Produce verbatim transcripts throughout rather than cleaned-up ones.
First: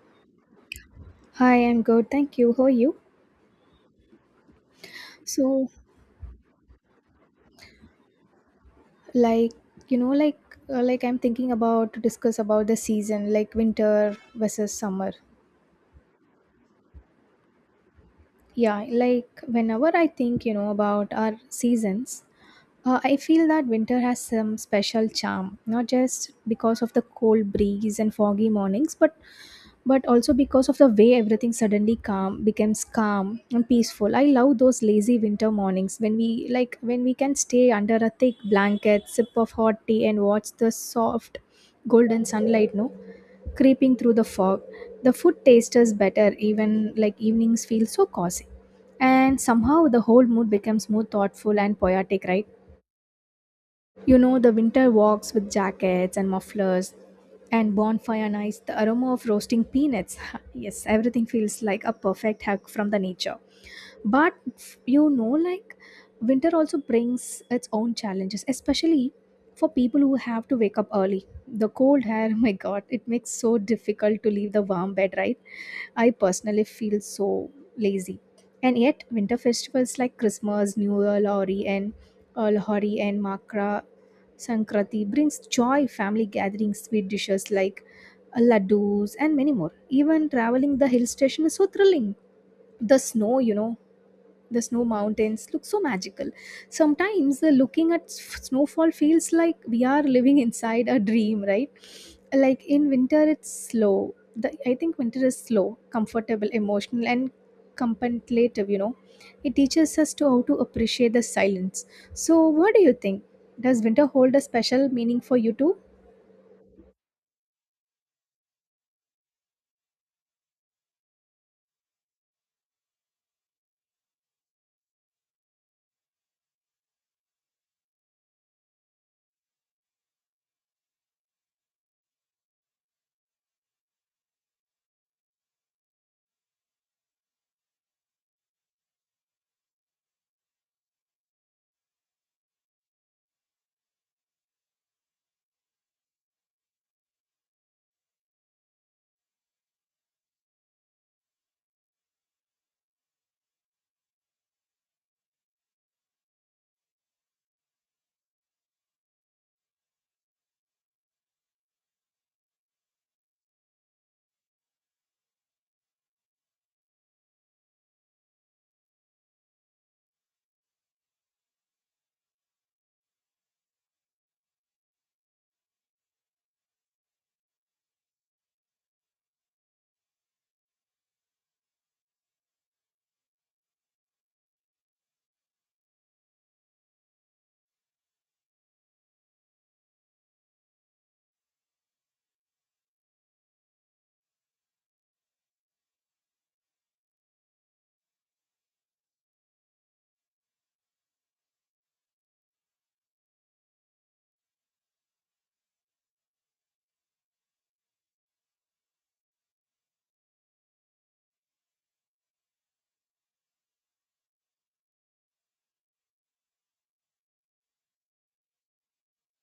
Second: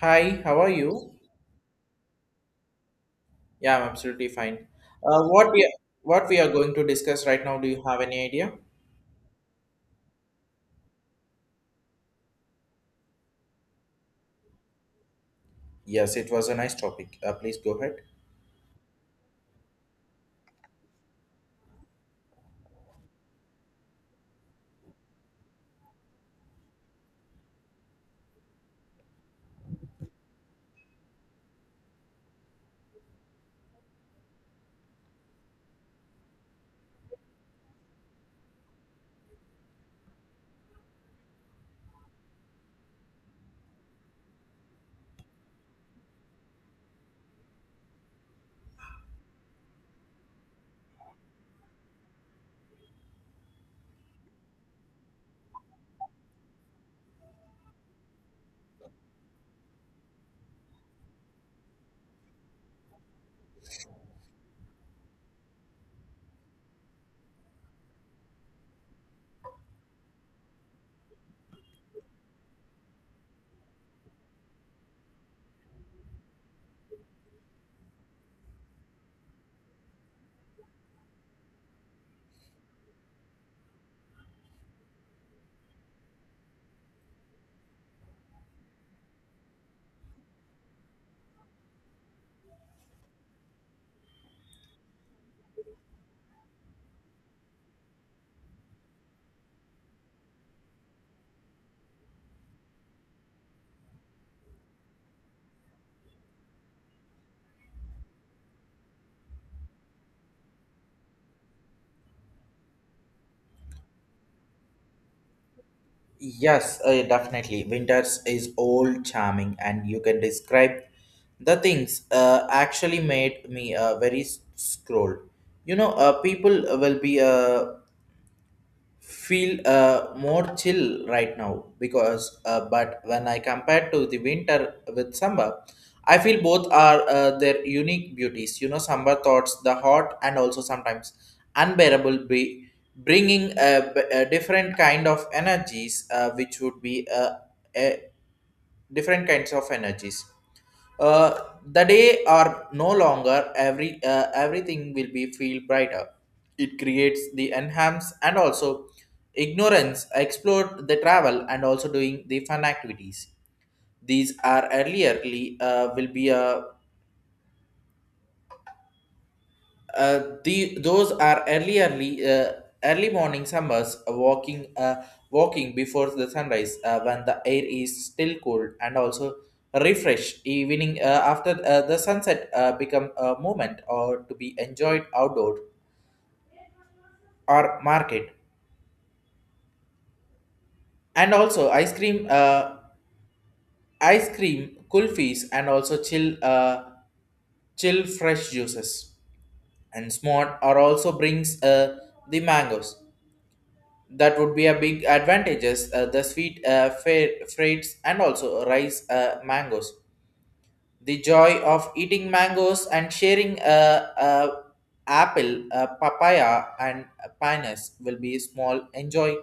Hi, how are you? Hi, I'm good. Thank you. How are you? Yeah, I'm absolutely fine. Uh, what we So, what we are going to discuss right now, do you have any idea? like, you know, like, uh, like I'm thinking about to discuss about the season, like winter versus summer. Yes, it was a nice topic. Uh, please go ahead. Yeah, like whenever I think, you know, about our seasons, Uh, I feel that winter has some special charm, not just because of the cold breeze and foggy mornings, but but also because of the way everything suddenly calm becomes calm and peaceful. I love those lazy winter mornings when we like when we can stay under a thick blanket, sip of hot tea, and watch the soft golden sunlight, no, creeping through the fog. The food tastes better, even like evenings feel so cozy, and somehow the whole mood becomes more thoughtful and poetic, right? You know, the winter walks with jackets and mufflers and bonfire nights, the aroma of roasting peanuts. Yes, everything feels like a perfect hug from the nature, but you know like winter also brings its own challenges, especially for people who have to wake up early. The cold air, my god, it makes so difficult to leave the warm bed, right? I personally feel so lazy. And yet winter festivals like Christmas, New Year, Lori, and uh, Lahori and Makra Sankrati brings joy, family gatherings, sweet dishes like laddus and many more. Even traveling the hill station is so thrilling. The snow, you know, the snow mountains look so magical. Sometimes the looking at s- snowfall feels like we are living inside a dream, right? Like in winter it's slow the, I think winter is slow, comfortable, emotional, and contemplative, you know. It teaches us to how to appreciate the silence. So what do you think? Does winter hold a special meaning for you too? Yes, uh, definitely. Winters is old charming, and you can describe the things uh, actually made me uh, very s- scroll. You know, uh, people will be uh, feel uh, more chill right now because uh, but when I compare to the winter with summer I feel both are uh, their unique beauties, you know, summer thoughts the hot and also sometimes unbearable be bringing a, b- a different kind of energies uh, which would be uh, uh, different kinds of energies. Uh, the day are no longer every uh, everything will be feel brighter. It creates the enhance and also ignorance, explore the travel and also doing the fun activities. These are earlierly uh, will be a Uh, the those are early early uh, early morning summers uh, walking uh, walking before the sunrise uh, when the air is still cool and also refresh evening uh, after uh, the sunset uh, become a moment or to be enjoyed outdoor or market, and also ice cream uh, ice cream kulfis, and also chill uh, chill fresh juices, and smart are also brings uh, the mangoes. That would be a big advantages, uh, the sweet uh, fa- freights and also rice uh, mangoes, the joy of eating mangoes and sharing uh, uh, apple, uh, papaya, and pinus will be small enjoying,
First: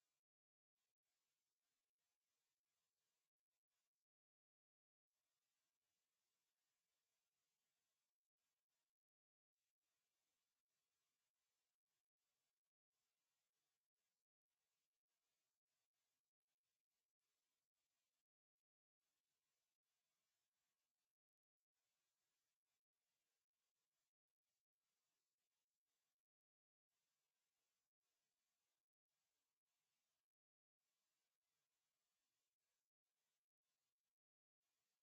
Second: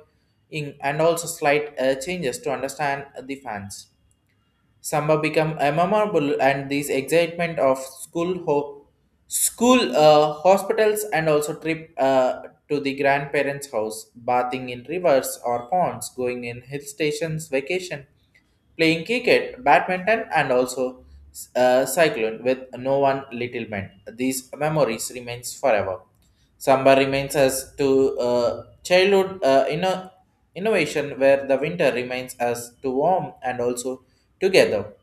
and also slight uh, changes to understand the fans. Samba become a memorable, and this excitement of school ho- school uh, hospitals, and also trip uh, to the grandparents' house, bathing in rivers or ponds, going in hill stations, vacation, playing cricket, badminton, and also uh, cycling with no one little man. These memories remains forever. Samba remains as to uh, childhood uh, inno- innovation, where the winter remains as to warm and also together.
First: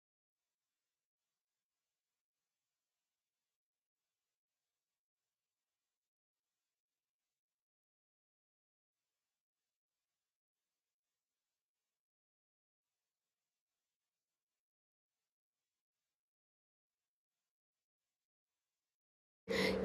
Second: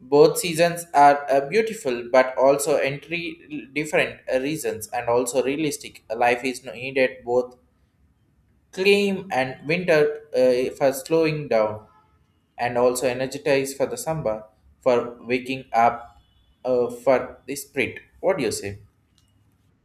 Both seasons are uh, beautiful but also entry different uh, reasons and also realistic. Life is no needed both claim and winter uh, for slowing down, and also energize for the samba for waking up, uh, for the spirit. What do you say?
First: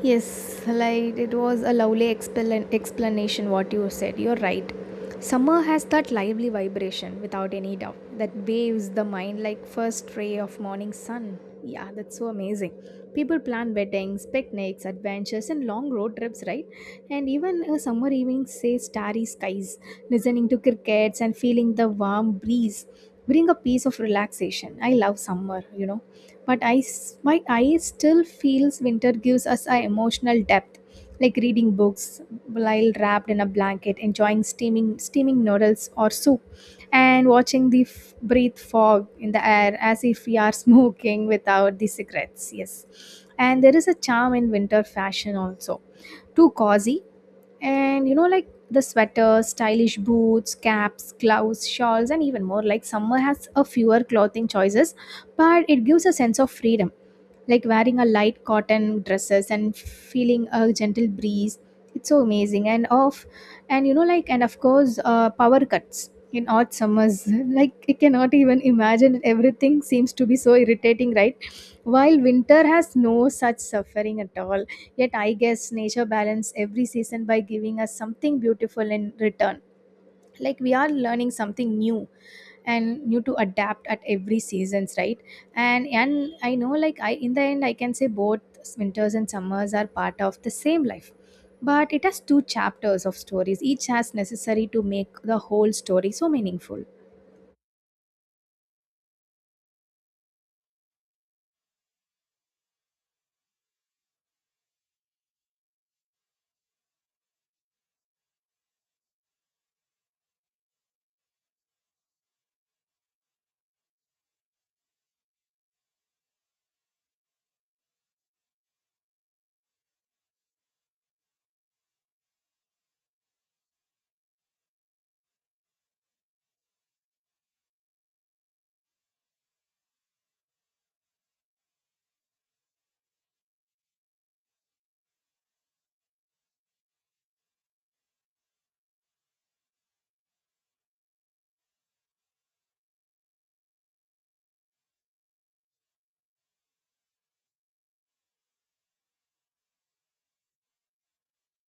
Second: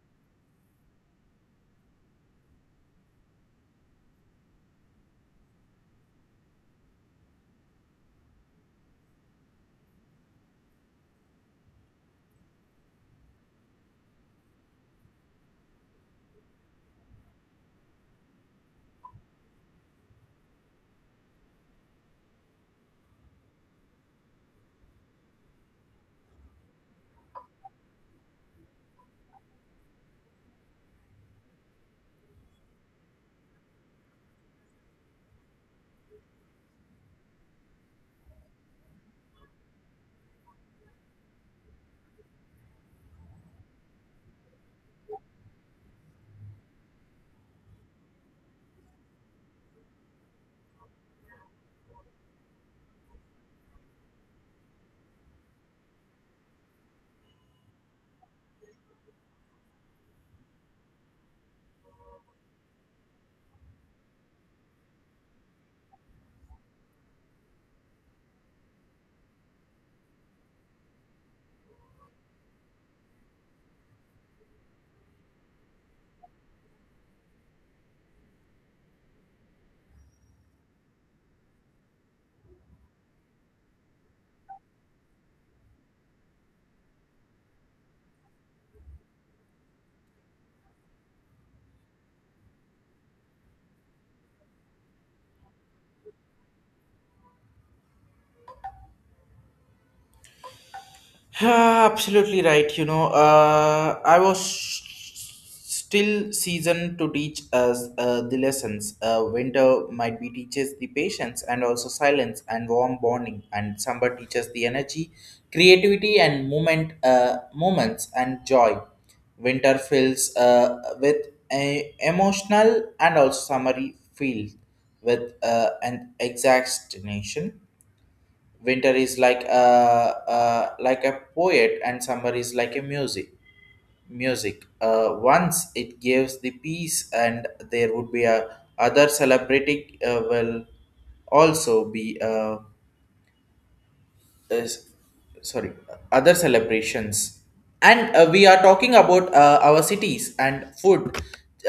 Yes, like it was a lovely explan- explanation what you said. You're right. Summer has that lively vibration without any doubt that waves the mind like first ray of morning sun. Yeah, that's so amazing. People plan weddings, picnics, adventures, and long road trips, right? And even a summer evening say starry skies, listening to crickets and feeling the warm breeze bring a piece of relaxation. I love summer, you know, but I, s- my I still feels winter gives us a emotional depth, like reading books while wrapped in a blanket, enjoying steaming steaming noodles or soup, and watching the f- breathe fog in the air as if we are smoking without the cigarettes. Yes, and there is a charm in winter fashion also, too cozy. And you know like the sweaters, stylish boots, caps, gloves, shawls, and even more. Like summer has a fewer clothing choices, but it gives a sense of freedom, like wearing a light cotton dresses and feeling a gentle breeze. It's so amazing. And off and you know like and of course, uh, power cuts in hot summers, like I cannot even imagine, everything seems to be so irritating, right? While winter has no such suffering at all. Yet I guess nature balance every season by giving us something beautiful in return, like we are learning something new and new to adapt at every seasons, right? And and I know, like I in the end I can say both winters and summers are part of the same life, but it has two chapters of stories, each has necessary to make the whole story so meaningful. Yeah, absolutely right. You know, uh, I was still seasoned to teach us uh, the lessons. Uh, winter might be teaches the patience and also silence and warm bonding, and summer teaches the energy, creativity, and moment, uh, moments and joy. Winter fills uh, with a emotional and also summary feel with uh, an exact nation. Winter is like a, uh, like a poet, and summer is like a music music uh, once it gives the peace, and there would be a other celebrating uh, will also be uh, uh, sorry, other celebrations. And uh, we are talking about uh, our cities and food,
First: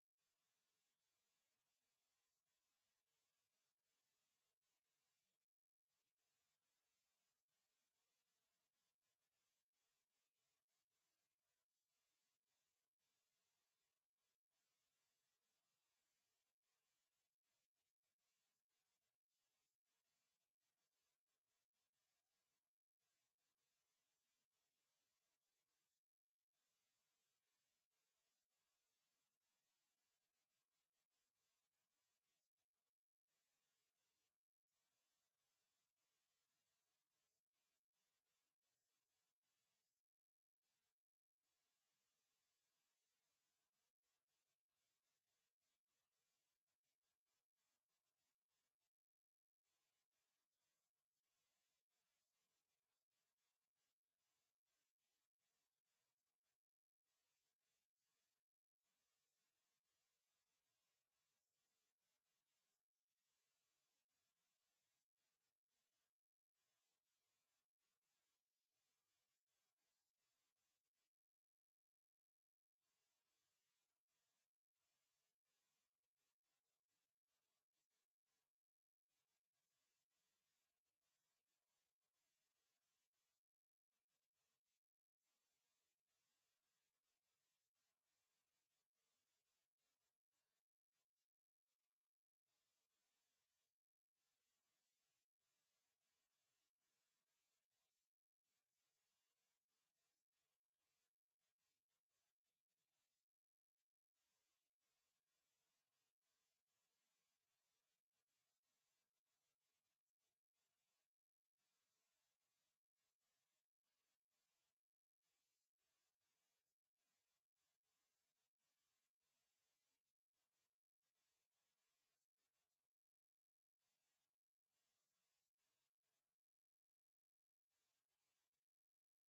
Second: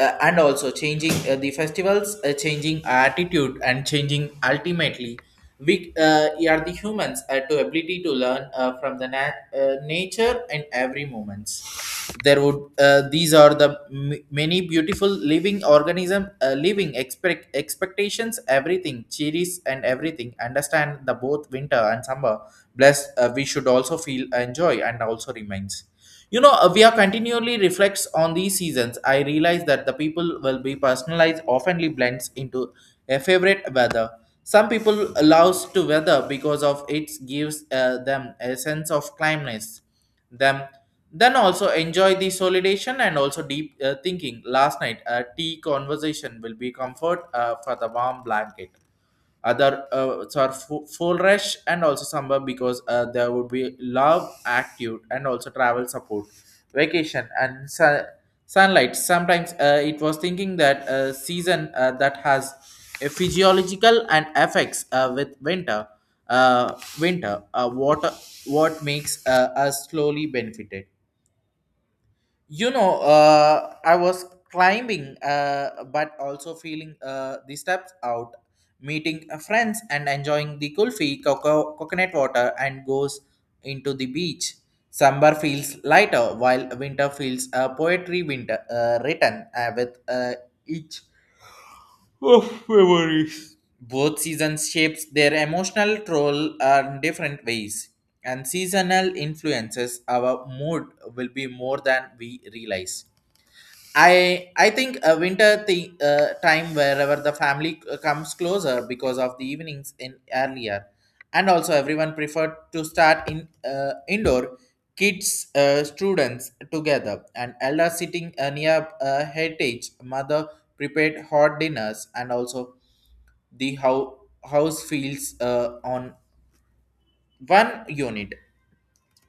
uh, and also changing uh, the festivals, uh, changing attitude and changing ultimately we uh, are the humans, uh, to ability to learn uh, from the nat- uh, nature in every moments. There would uh, these are the m- many beautiful living organism, uh, living expect expectations, everything cheeries and everything understand the both winter and summer bless. Uh, we should also feel uh, enjoy and also remains. You know, uh, we are continually reflects on these seasons. I realize that the people will be personalized oftenly blends into a favorite weather. Some people allows to weather because of it gives uh, them a sense of calmness, them, then also enjoy the solidation and also deep uh, thinking. Last night, a tea conversation will be comfort uh, for the warm blanket. Other uh, so are fu- full rush, and also summer because uh, there would be love active and also travel support, vacation and su- sunlight. Sometimes uh, it was thinking that uh, season uh, that has a physiological and effects uh, with winter uh, winter uh, what what makes uh, us slowly benefited. You know, uh, I was climbing uh, but also feeling uh, the steps out, meeting uh, friends and enjoying the kulfi, coco- coconut water, and goes into the beach. Summer feels lighter, while winter feels uh, poetry. Winter uh, written uh, with uh, each, oh, memories. Both seasons shapes their emotional role in different ways, and seasonal influences our mood will be more than we realize. I I think a winter thi- uh, time wherever the family uh, comes closer because of the evenings in earlier, and also everyone preferred to start in uh, indoor. Kids, uh, students together, and elder sitting uh, near uh, heritage. Mother prepared hot dinners, and also the how house feels uh, on one unit.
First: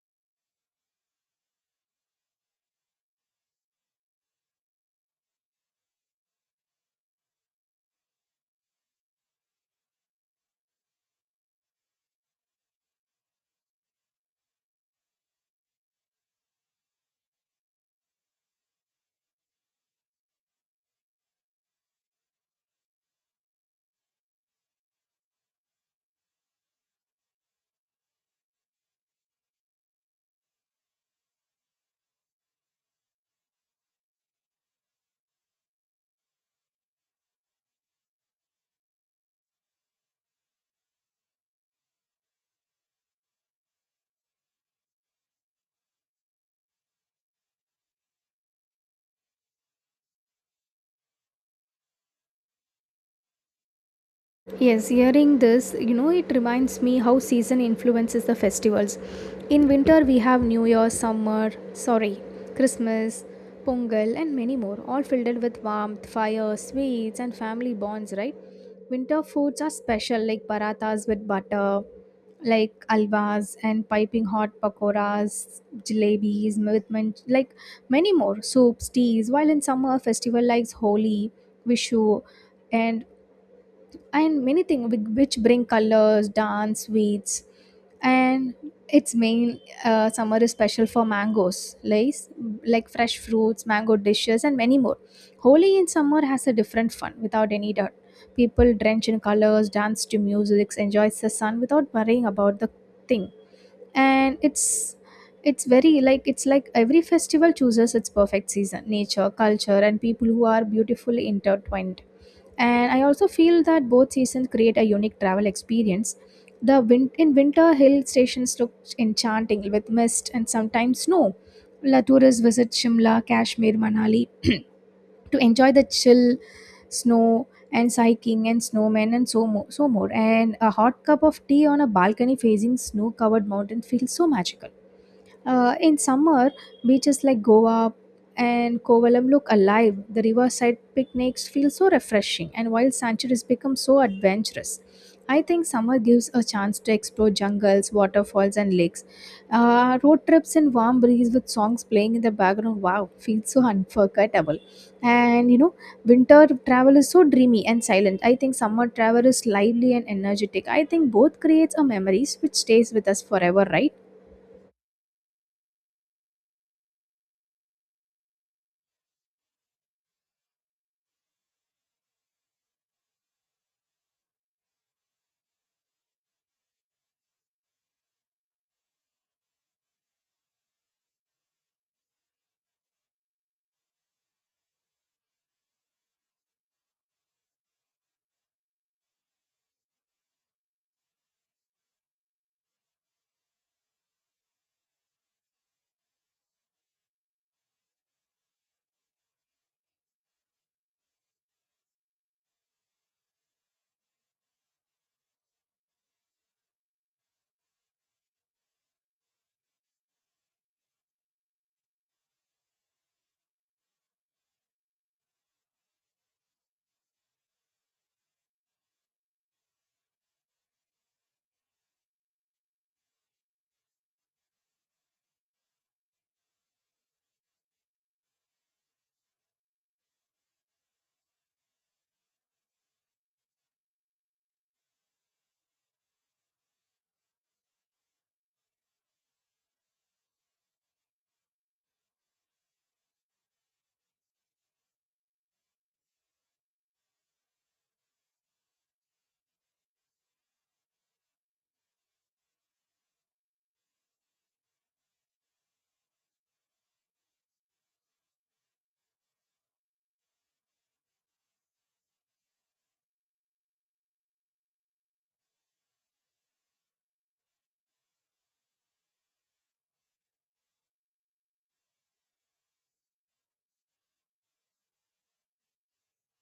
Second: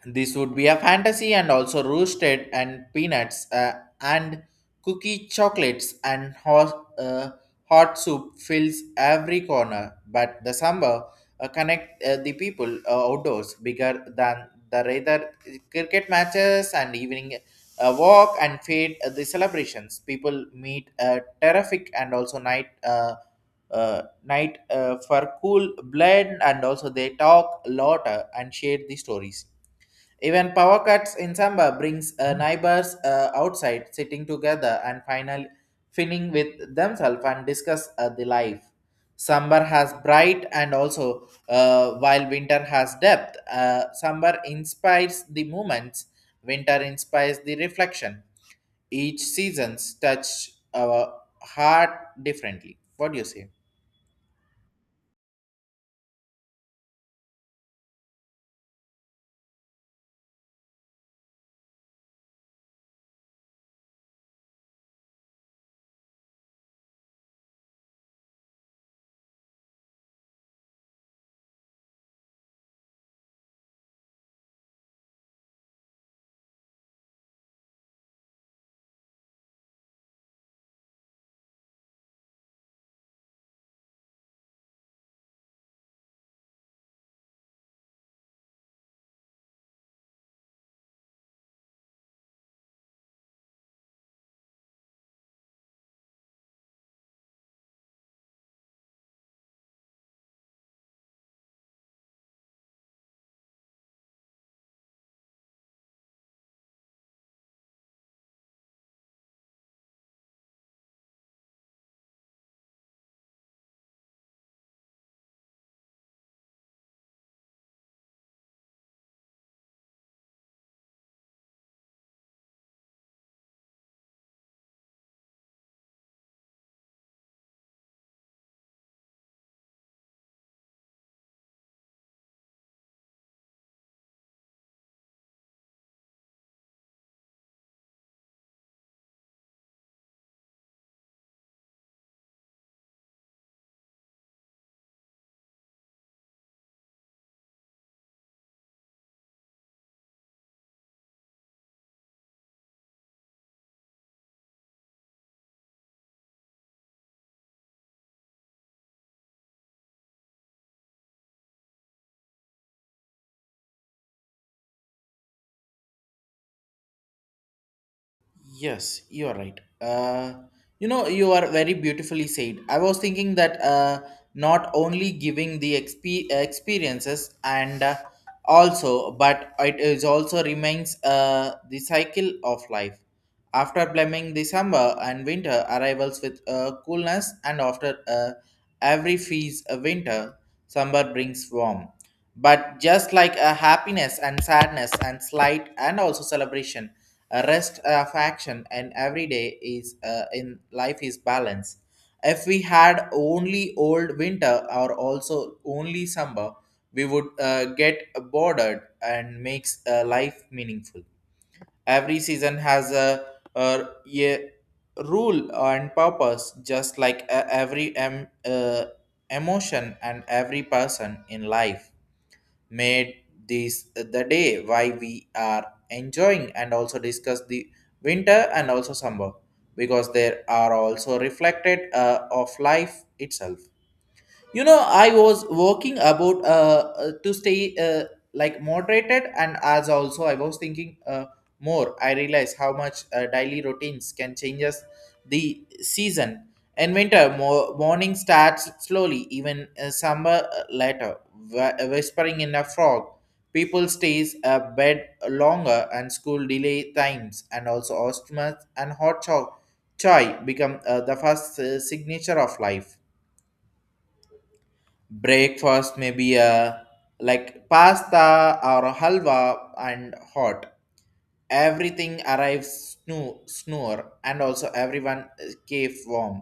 This would be a fantasy, and also roasted and peanuts uh, and cookie chocolates, and hot, uh, hot soup fills every corner. But the samba uh, connect uh, the people uh, outdoors bigger than the rather cricket matches and evening uh, walk, and fade uh, the celebrations. People meet uh, terrific and also night. Uh, uh, night uh, for cool blend, and also they talk a lot uh, and share the stories. Even power cuts in samba brings uh, neighbors uh, outside sitting together, and finally finning with themselves, and discuss uh, the life. Summer has bright and also uh, while winter has depth. Uh, summer inspires the moments, winter inspires the reflection. Each season's touch our heart differently. What do you say? Yes, hearing this, you know, it reminds me how season influences the festivals. In winter, we have New Year, summer, sorry, Christmas, Pongal, and many more, all filled with warmth, fire, sweets, and family bonds, right? Winter foods are special, like parathas with butter, like alvas and piping hot pakoras, jalebis, with man- like many more soups, teas. While in summer, festival like Holi, Vishu, and and many things which bring colors, dance, sweets, and its main, uh, summer is special for mangoes, like like fresh fruits, mango dishes, and many more. Holi in summer has a different fun without any doubt. People drench in colors, dance to music, enjoys the sun without worrying about the thing. And it's it's very like it's like every festival chooses its perfect season. Nature, culture, and people who are beautifully intertwined. And I also feel that both seasons create a unique travel experience. The win- in winter, hill stations look enchanting with mist and sometimes snow. La tourists visit Shimla, Kashmir, Manali to enjoy the chill, snow, and hiking and snowmen and so, mo- so more. And a hot cup of tea on a balcony facing snow covered mountain feels so magical. Uh, in summer, beaches like Goa and Kovalam look alive. The riverside picnics feel so refreshing, and wild sanctuaries become so adventurous. I think summer gives a chance to explore jungles, waterfalls, and lakes. Uh, road trips in warm breeze with songs playing in the background, wow, feels so unforgettable. And you know, winter travel is so dreamy and silent. I think summer travel is lively and energetic. I think both creates a memories which stays with us forever, right? Yes, you are right. Uh, you know, you are very beautifully said. I was thinking that uh, not only giving the exp- experiences, and uh, also, but it is also remains uh, the cycle of life. After blaming the summer and winter arrivals with uh, coolness, and after uh, every freeze uh, winter, summer brings warmth, but just like a happiness and sadness and slight and also celebration, a rest of action, and every day is uh, in life is balance. If we had only old winter or also only summer, we would uh, get bored, and makes uh, life meaningful. Every season has a, a, a rule and purpose, just like uh, every em, uh, emotion and every person in life made this the day why we are enjoying and also discuss the winter and also summer, because there are also reflected uh, of life itself. You know, I was working about uh, uh, to stay uh, like moderated, and as also I was thinking uh, more I realize how much uh, daily routines can change us. The season in winter mo- morning starts slowly, even uh, summer uh, later, wh- whispering in a frog. People stays a bed longer, and school delay times, and also ostomas and hot cho- chai become uh, the first uh, signature of life. Breakfast maybe a like pasta or halwa and hot, everything arrives snoo- snore, and also everyone cave warm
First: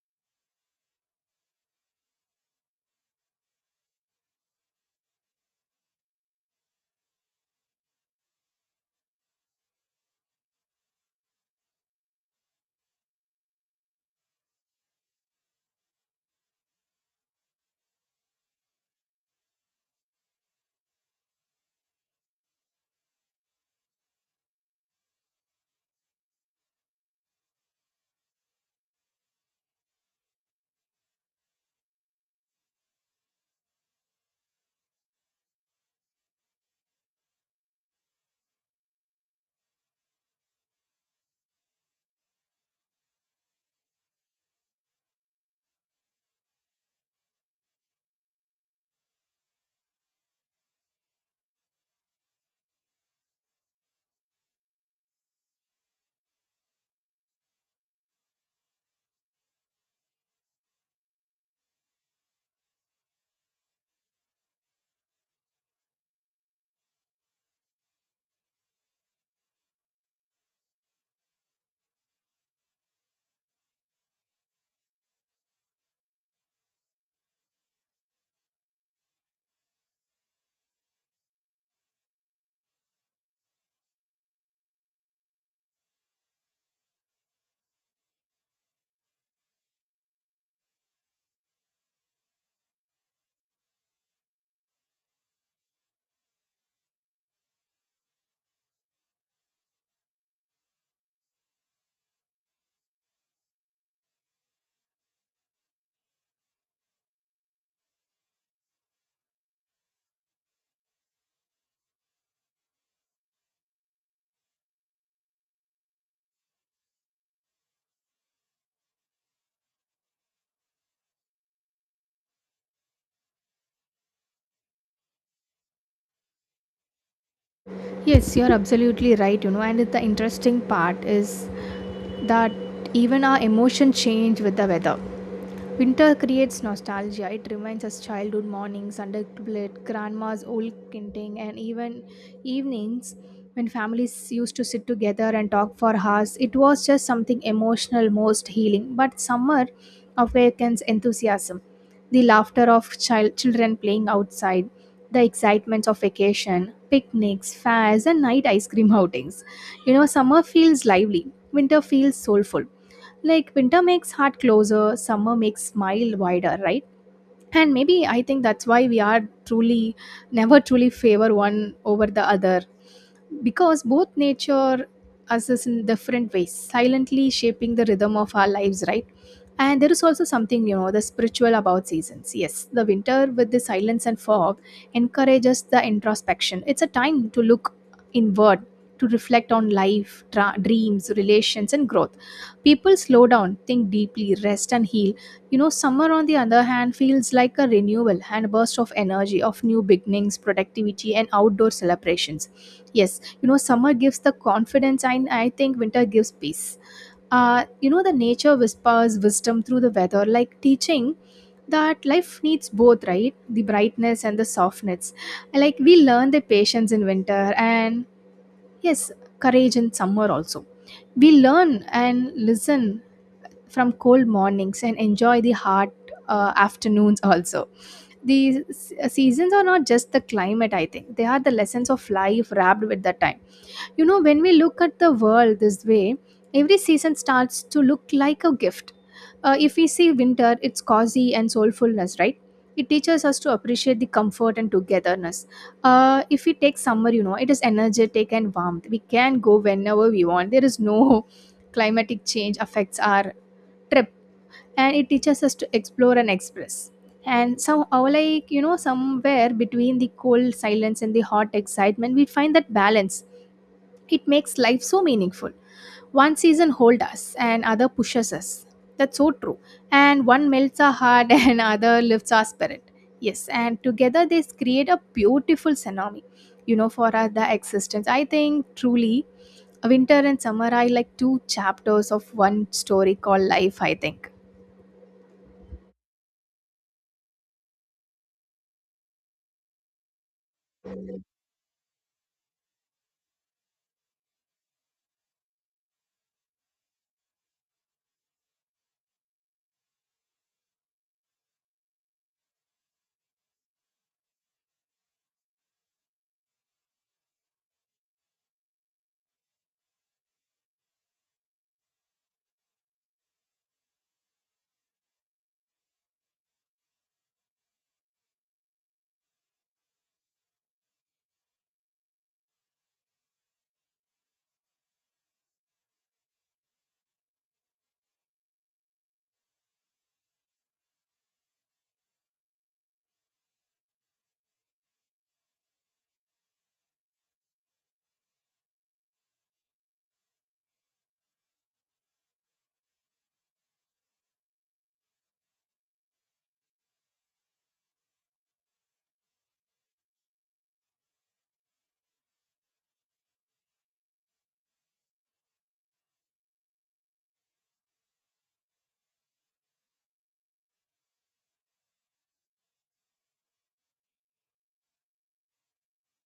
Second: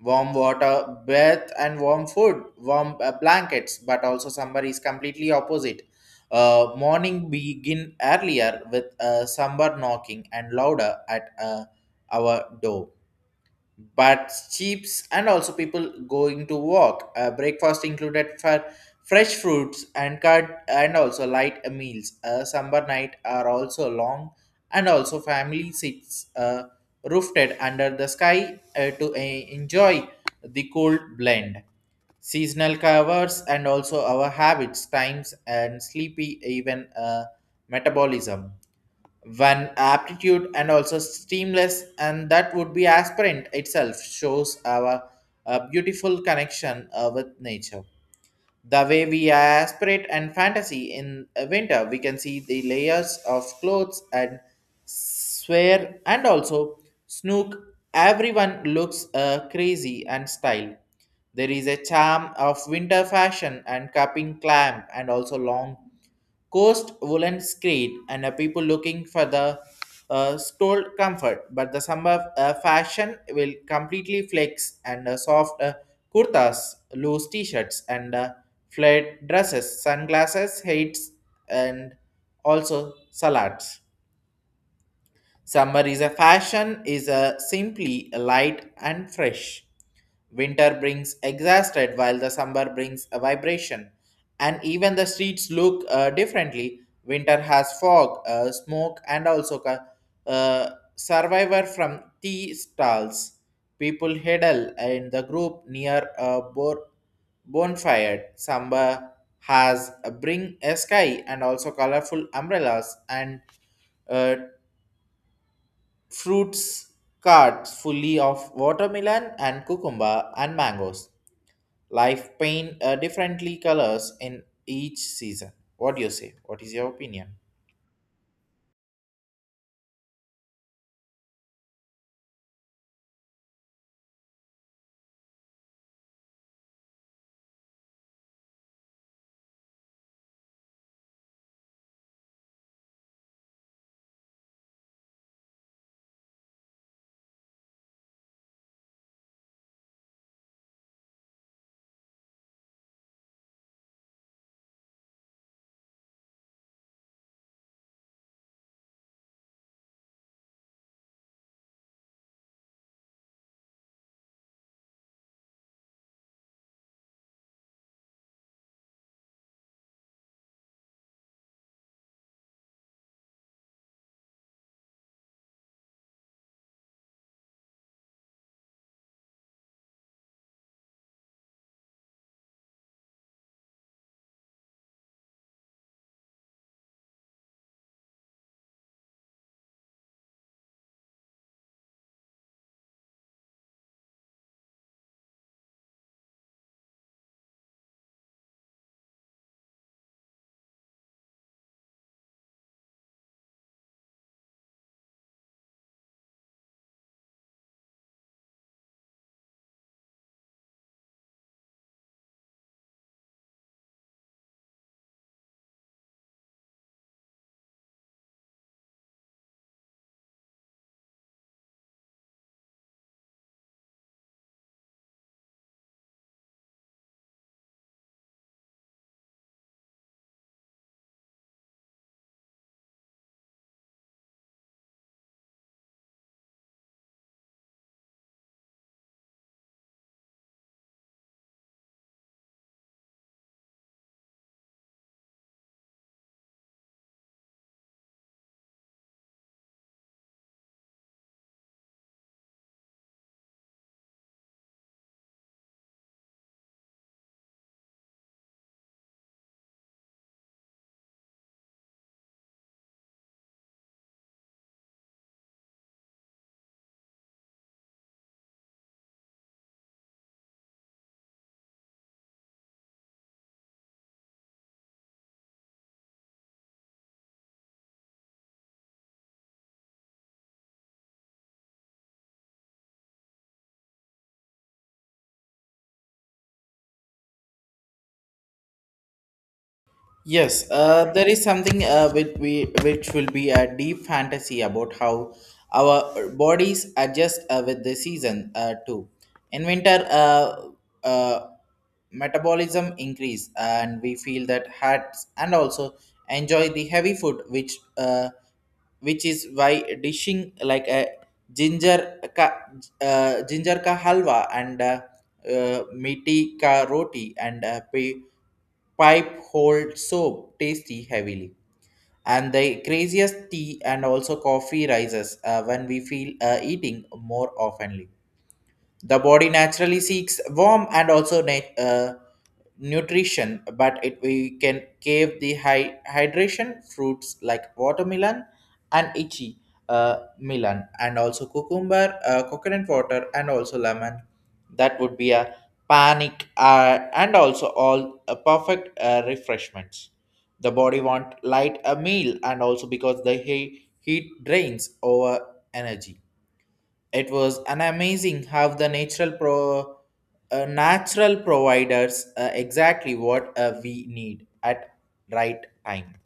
warm water bath and warm food warm uh, blankets. But also somebody is completely opposite. Uh, morning begin earlier with uh, somebody knocking and louder at uh, our door, but cheaps and also people going to walk. Uh, breakfast included for fresh fruits and cut, and also light meals. Uh, summer night are also long, and also family sits uh, roofed under the sky uh, to uh, enjoy the cold blend. Seasonal covers and also our habits, times and sleepy, even uh, metabolism. One aptitude and also steamless, and that would be aspirant itself shows our a beautiful connection uh, with nature. The way we aspirate and fantasy in uh, winter, we can see the layers of clothes and swear and also snook. Everyone looks uh, crazy and style. There is a charm of winter fashion and cupping clamp, and also long coast woolen screen, and uh, people looking for the uh, stole comfort. But the summer uh, fashion will completely flex, and uh, soft uh, kurtas, loose t-shirts, and uh, flared dresses, sunglasses, hats, and also salads. Summer is a fashion, is a simply light and fresh. Winter brings exhausted, while the summer brings a vibration. And even the streets look uh, differently. Winter has fog, uh, smoke, and also ca- uh, survivor from tea stalls. People huddle in the group near a bor- bonfire. Summer has a bring a sky, and also colorful umbrellas, and uh, fruits carts fully of watermelon and cucumber and mangoes. Life paint uh, differently colors in each season. What do you say? What is your opinion? Yes, you're absolutely right, you know, and the interesting part is that even our emotions change with the weather. Winter creates nostalgia. It reminds us childhood mornings under blanket, grandma's old knitting, and even evenings when families used to sit together and talk for hours. It was just something emotional, most healing. But summer awakens enthusiasm. The laughter of child children playing outside, the excitements of vacation, picnics, fairs, and night ice cream outings. You know, summer feels lively. Winter feels soulful. Like winter makes heart closer, summer makes smile wider, right? And maybe I think that's why we are truly never truly favor one over the other, because both nature us is in different ways silently shaping the rhythm of our lives, right? And there is also something, you know, the spiritual about seasons. Yes, the winter with the silence and fog encourages the introspection. It's a time to look inward, to reflect on life, tra- dreams, relations, and growth. People slow down, think deeply, rest, and heal. You know, summer, on the other hand, feels like a renewal and a burst of energy, of new beginnings, productivity, and outdoor celebrations. Yes, you know, summer gives the confidence, and I think winter gives peace. Uh, you know, the nature whispers wisdom through the weather, like teaching that life needs both, right? The brightness and the softness. Like we learn the patience in winter, and yes, courage in summer also. We learn and listen from cold mornings and enjoy the hot uh, afternoons also. These seasons are not just the climate. I think they are the lessons of life wrapped with the time. You know, when we look at the world this way, every season starts to look like a gift. Uh, if we see winter, it's cozy and soulfulness, right? It teaches us to appreciate the comfort and togetherness. Uh, if we take summer, you know, it is energetic and warmth. We can go whenever we want. There is no climatic change affects our trip. And it teaches us to explore and express. And some, somehow like you know, somewhere between the cold silence and the hot excitement, we find that balance. It makes life so meaningful. One season holds us and other pushes us. That's so true. And one melts our heart and other lifts our spirit. Yes, and together they create a beautiful synonymy, you know, for our the existence. I think truly winter and summer are like two chapters of one story called life, I think. Yes, uh, there is something uh, which, we, which will be a deep fantasy about how our bodies adjust uh, with the season uh, too. In winter, uh, uh, metabolism increase and we feel that hats and also enjoy the heavy food which uh, which is why dishing like a ginger ka, uh, ginger ka halwa and uh, uh, meaty ka roti and uh, pe- pipe hold soap tasty heavily and the craziest tea and also coffee rises uh, when we feel uh, eating more oftenly the body naturally seeks warm and also na- uh, nutrition, but it we can give the high hydration fruits like watermelon and itchy uh, melon and also cucumber, uh, coconut water, and also lemon. That would be a panic uh, and also all uh, perfect uh, refreshments. The body want light a meal and also because the he- heat drains over energy it was an amazing how the natural pro uh, natural providers uh, exactly what uh, we need at right time.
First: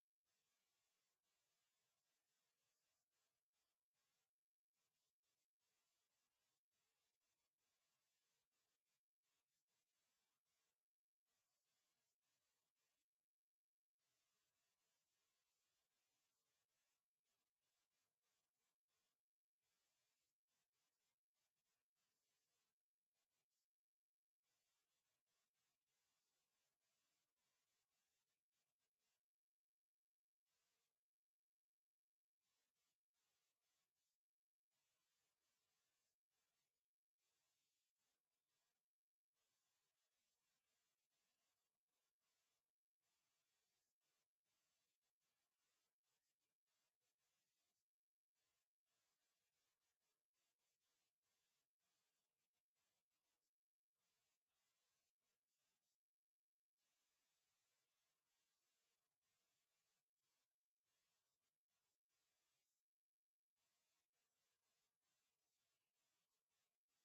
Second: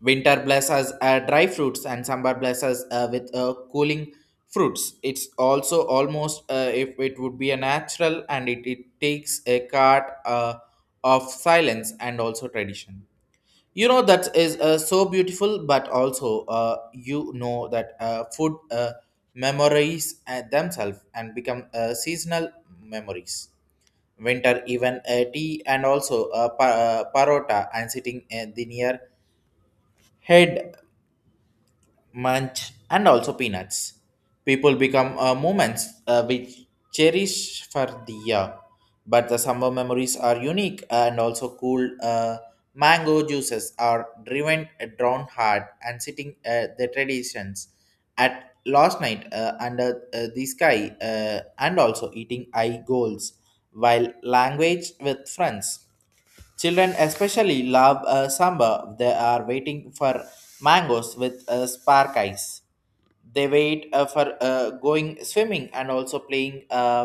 Winter blesses uh, dry fruits and summer blesses uh, with uh, cooling fruits. It's also almost uh, if it would be a natural and it, it takes a card uh, of silence and also tradition. You know that is uh, so beautiful, but also uh, you know that uh, food uh, memories uh, themselves and become uh, seasonal memories. Winter even uh, tea and also uh, pa- uh, parota and sitting uh, the near head munch, and also peanuts. People become uh, moments uh, we cherish for the year, but the summer memories are unique and also cool. Uh, mango juices are driven, uh, drawn hard, and sitting uh, the traditions at last night uh, under uh, the sky, uh, and also eating eye goals while language with friends. Children especially love uh, samba. They are waiting for mangoes with uh, spark eyes. They wait uh, for uh, going swimming and also playing uh,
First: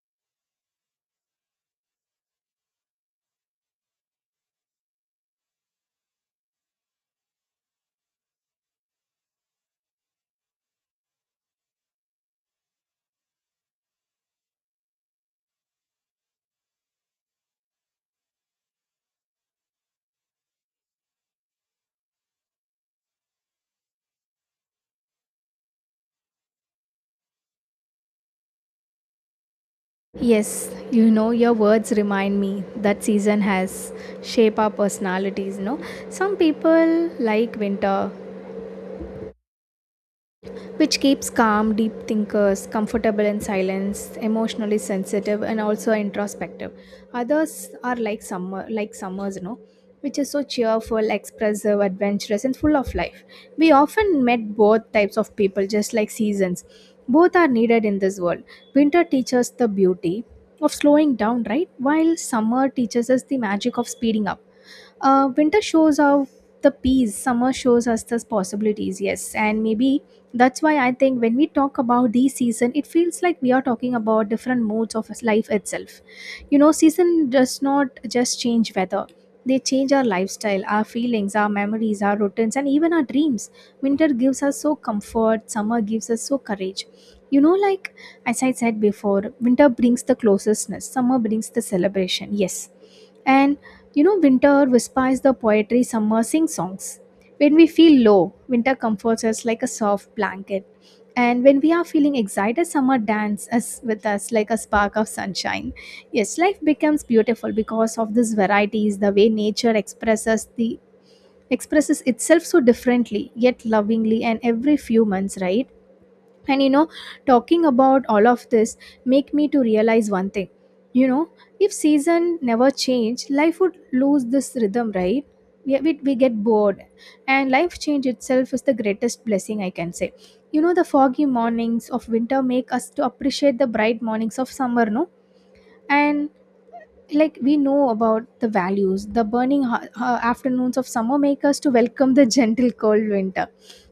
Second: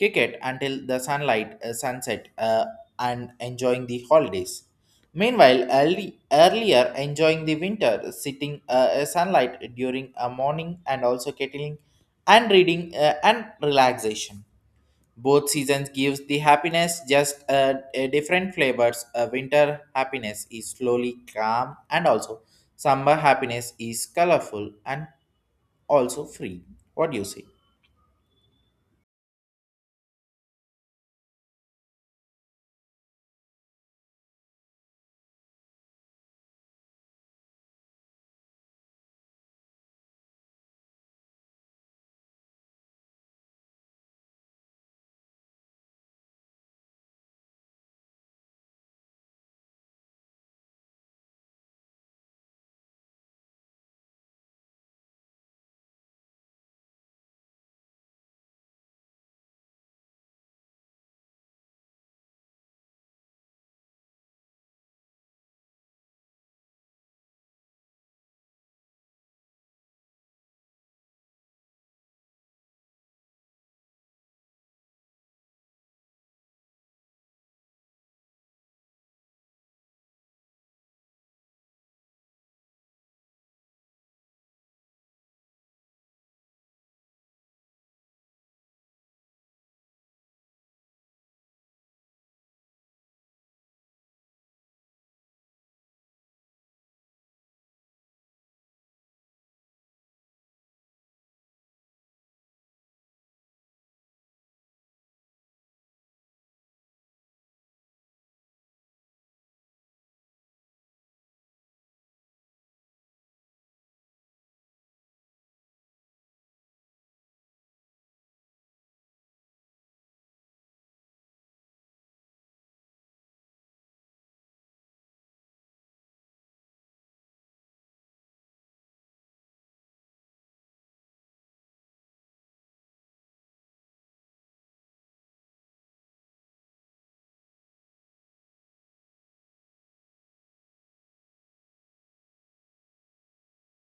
cricket until the sunlight uh, sunset uh, and enjoying the holidays. Meanwhile, early, earlier enjoying the winter, sitting uh, uh, sunlight during a morning and also kettling and reading uh, and relaxation both seasons gives the happiness just uh, a different flavors uh, winter happiness is slowly calm and also summer happiness is colorful and also free what do you say Yes, you know, your words remind me that season has shape our personalities, no? Some people like winter, which keeps calm, deep thinkers comfortable in silence, emotionally sensitive, and also introspective. Others are like summer, like summers, you know, which is so cheerful, expressive, adventurous, and full of life. We often met both types of people, just like seasons. Both are needed in this world. Winter teaches the beauty of slowing down, right? While summer teaches us the magic of speeding up. Uh, winter shows us the peace, summer shows us the possibilities, yes. And maybe that's why I think when we talk about the season, it feels like we are talking about different modes of life itself. You know, season does not just change weather. They change our lifestyle, our feelings, our memories, our routines, and even our dreams. Winter gives us so comfort, summer gives us so courage. You know, like as I said before, winter brings the closeness, summer brings the celebration, yes. And you know, winter whispers the poetry, summer sings songs. When we feel low, winter comforts us like a soft blanket. And when we are feeling excited, summer dances with us like a spark of sunshine. Yes, life becomes beautiful because of these varieties, the way nature expresses the expresses itself so differently, yet lovingly, and every few months, right? And you know, talking about all of this make me to realize one thing, you know, if season never change life would lose this rhythm, right? We, we, we get bored, and life change itself is the greatest blessing I can say. You know, the foggy mornings of winter make us to appreciate the bright mornings of summer, no? And like we know about the values, the burning ho- uh, afternoons of summer make us to welcome the gentle cold winter.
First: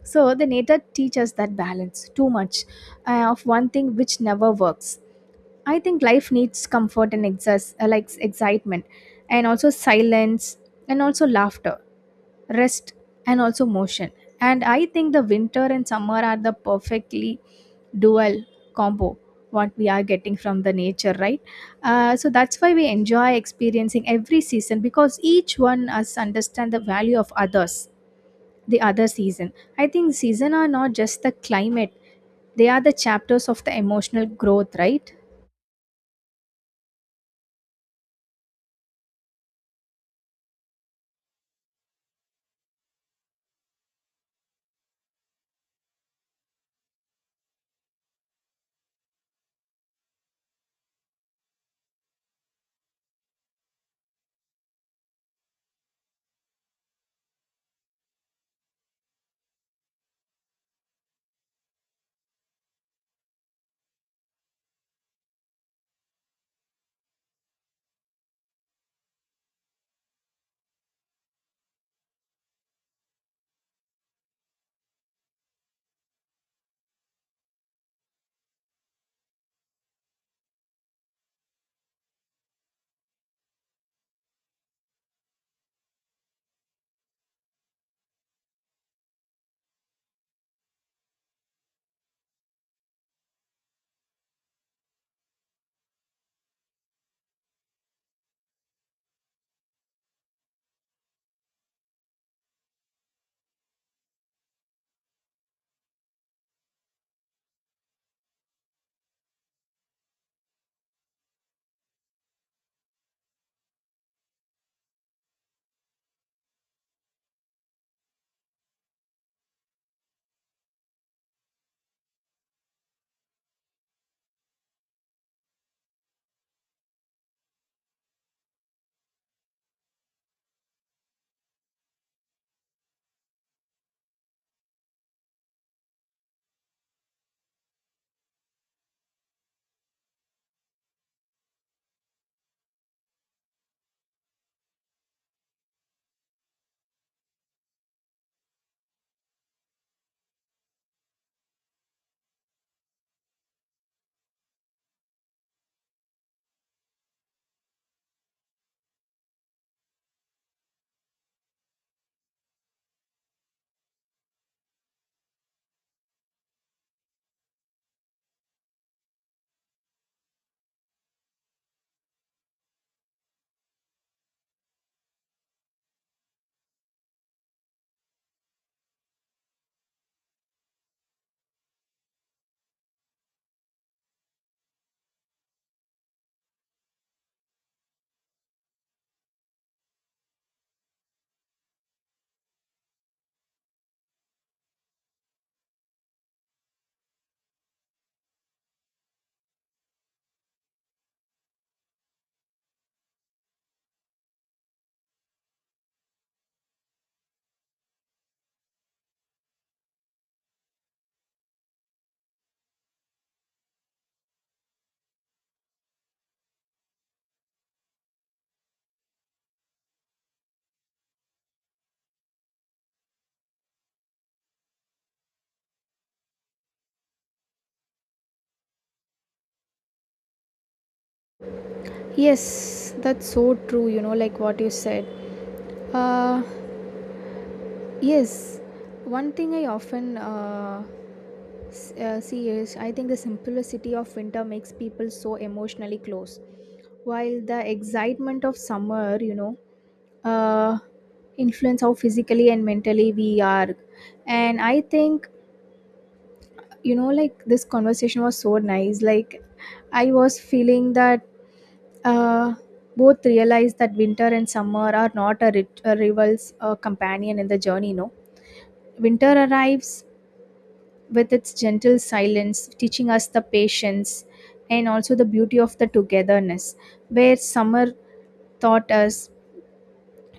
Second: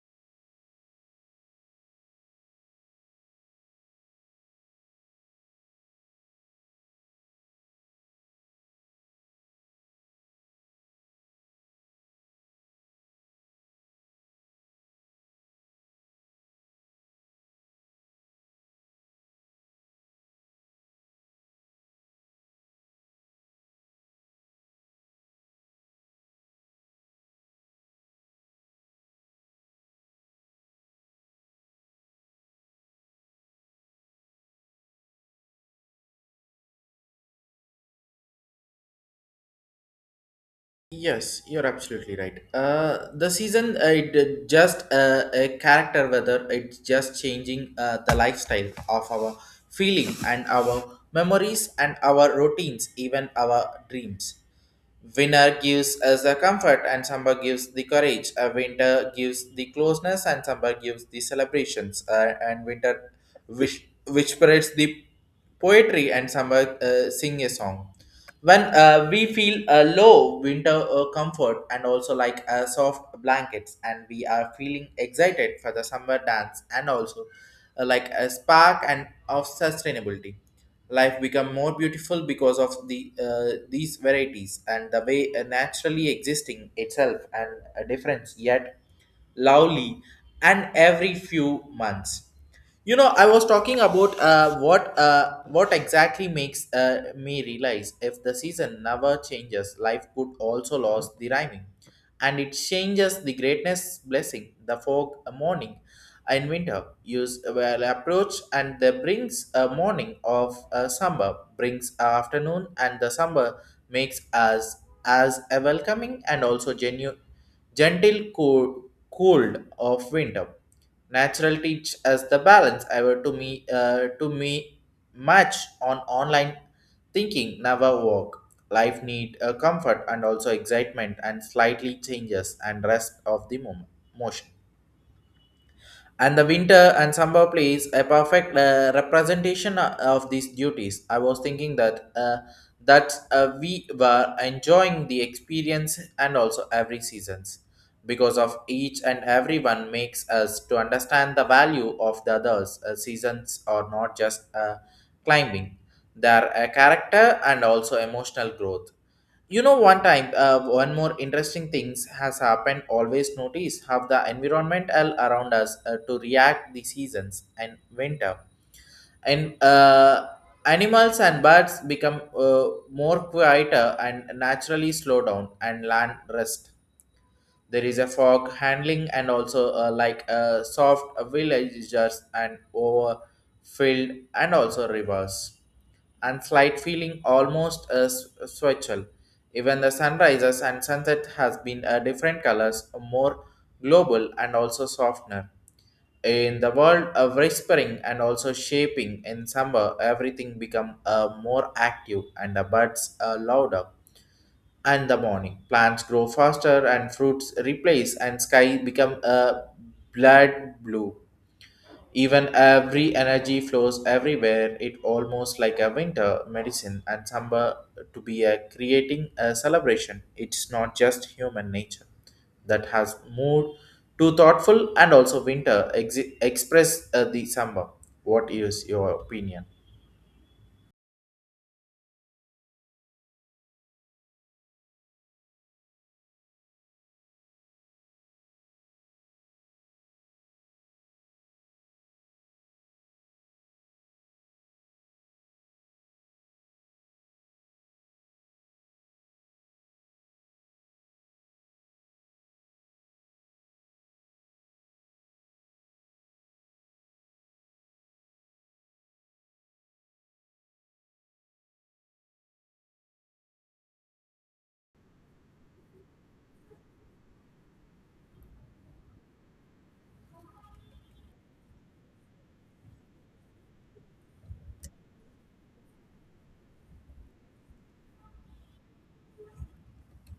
So the nature teaches that balance. Too much uh, of one thing which never works. I think life needs comfort and exas- uh, like excitement, and also silence, and also laughter, rest, and also motion. And I think the winter and summer are the perfectly dual combo what we are getting from the nature, right? Uh, so that's why we enjoy experiencing every season, because each one us understand the value of others, the other season. I think season are not just the climate, they are the chapters of the emotional growth, right? Yes, you're absolutely right. Uh, the season, uh, it uh, just uh, a character whether it's just changing uh, the lifestyle of our feeling and our memories and our routines, even our dreams. Winter gives us the comfort and summer gives the courage. A winter gives the closeness and summer gives the celebrations. Uh, and winter which which whispers the poetry and summer uh, sing a song. When uh, we feel uh, low, winter uh, comfort and also like uh, soft blankets, and we are feeling excited for the summer dance and also uh, like a spark and of sustainability life become more beautiful because of the uh, these varieties and the way uh, naturally existing itself and a difference yet lovely and every few months you know I was talking about uh, what uh, what exactly makes uh, me realize if the season never changes life could also lose the rhyming and it changes the greatness blessing the fog a morning and winter use a well approach and the brings a morning of a summer brings a afternoon and the summer makes us as a welcoming and also genu gentle cold, cold of winter. Natural teach as the balance ever to me uh, to me match on online thinking never work. Life need a comfort and also excitement and slightly changes and rest of the moment motion and the winter and summer plays a perfect uh, representation uh, of these duties. I was thinking that uh, that uh, we were enjoying the experience and also every seasons because of each and everyone makes us to understand the value of the others. Uh, seasons are not just uh, climbing; they are a character and also emotional growth. You know, one time, uh, one more interesting things has happened. Always notice how the environment all around us uh, to react the seasons and winter, and uh, animals and birds become uh, more quieter and naturally slow down and land rest there is a fog handling and also uh, like a soft villagers and overfilled and also rivers and slight feeling almost a switchel. Even the sunrises and sunset has been a different colors, more global and also softener. In the world of whispering and also shaping in summer, everything become uh, more active and the birds are louder and the morning. Plants grow faster and fruits replace and sky become a blood blue. Even every energy flows everywhere. It almost like a winter medicine and summer to be a creating a celebration. It's not just human nature that has moved to thoughtful and also winter ex- express uh, the summer. What is your opinion? Yes, that's so true, you know, like what you said. Uh, yes, one thing I often uh, S- uh, serious, I think the simplicity of winter makes people so emotionally close. While the excitement of summer, you know, uh, influence how physically and mentally we are. And I think, you know, like this conversation was so nice. Like, I was feeling that uh, both realize that winter and summer are not a, rit- a rival's uh, companion in the journey, no? Winter arrives with its gentle silence, teaching us the patience and also the beauty of the togetherness. Where summer taught us,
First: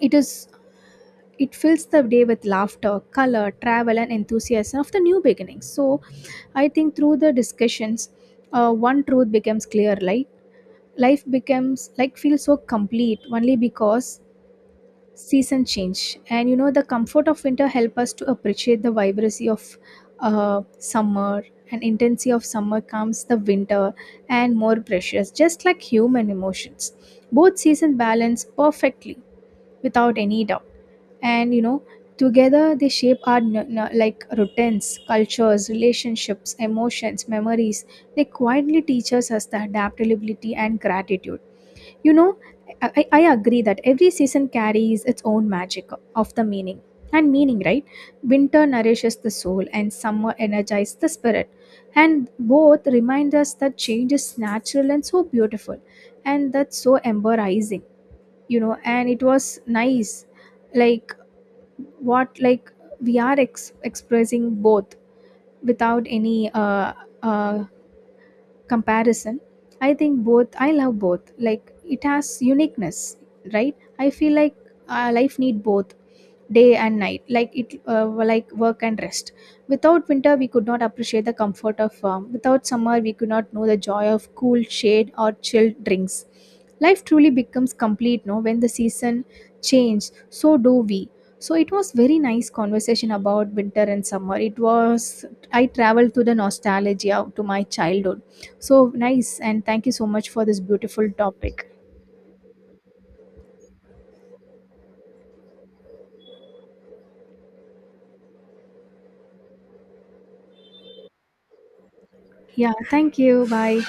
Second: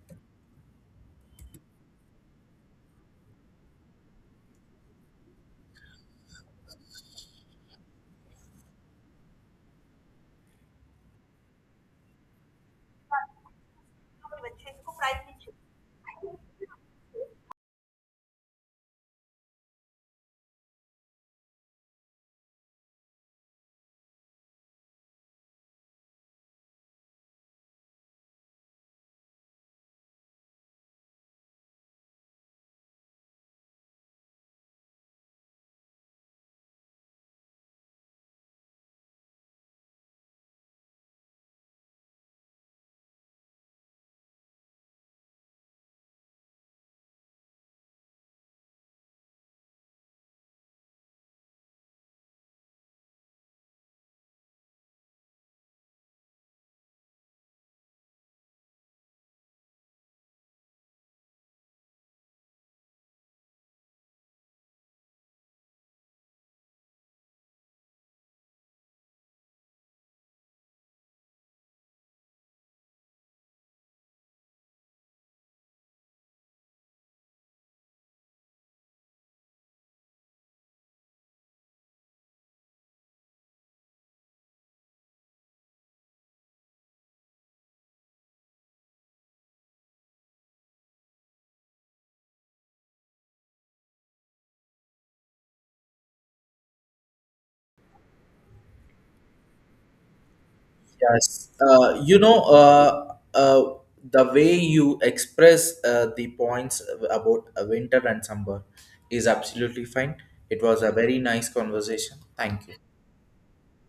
it is it fills the day with laughter, color, travel, and enthusiasm of the new beginnings. So, I think through the discussions, uh, one truth becomes clear. Like life becomes like feels so complete only because season change. And you know the comfort of winter help us to appreciate the vibrancy of uh, summer, and intensity of summer comes the winter and more precious, just like human emotions, both seasons balance perfectly without any doubt. And you know, together they shape our n- n- like routines, cultures, relationships, emotions, memories. They quietly teach us as the adaptability and gratitude. You know, I, I I agree that every season carries its own magic of the meaning. And meaning, right? Winter nourishes the soul and summer energizes the spirit. And both remind us that change is natural and so beautiful. And that's so embarrassing, you know. And it was nice. Like, what, like, we are ex- expressing both without any uh, uh, comparison. I think both, I love both, like it has uniqueness, right? I feel like uh, life need both day and night, like it uh, like work and rest. Without winter we could not appreciate the comfort of warm, without summer we could not know the joy of cool shade or chilled drinks. Life truly becomes complete, no, when the season change, so do we. So it was very nice conversation about winter and summer. It was, I traveled to the nostalgia to my childhood. So nice, and thank you so much for this beautiful Yes, topic. uh, you know, uh, uh, the way you express uh, the points about uh, winter and summer is absolutely fine. It was a very nice conversation. Thank Yeah, you. thank you, bye.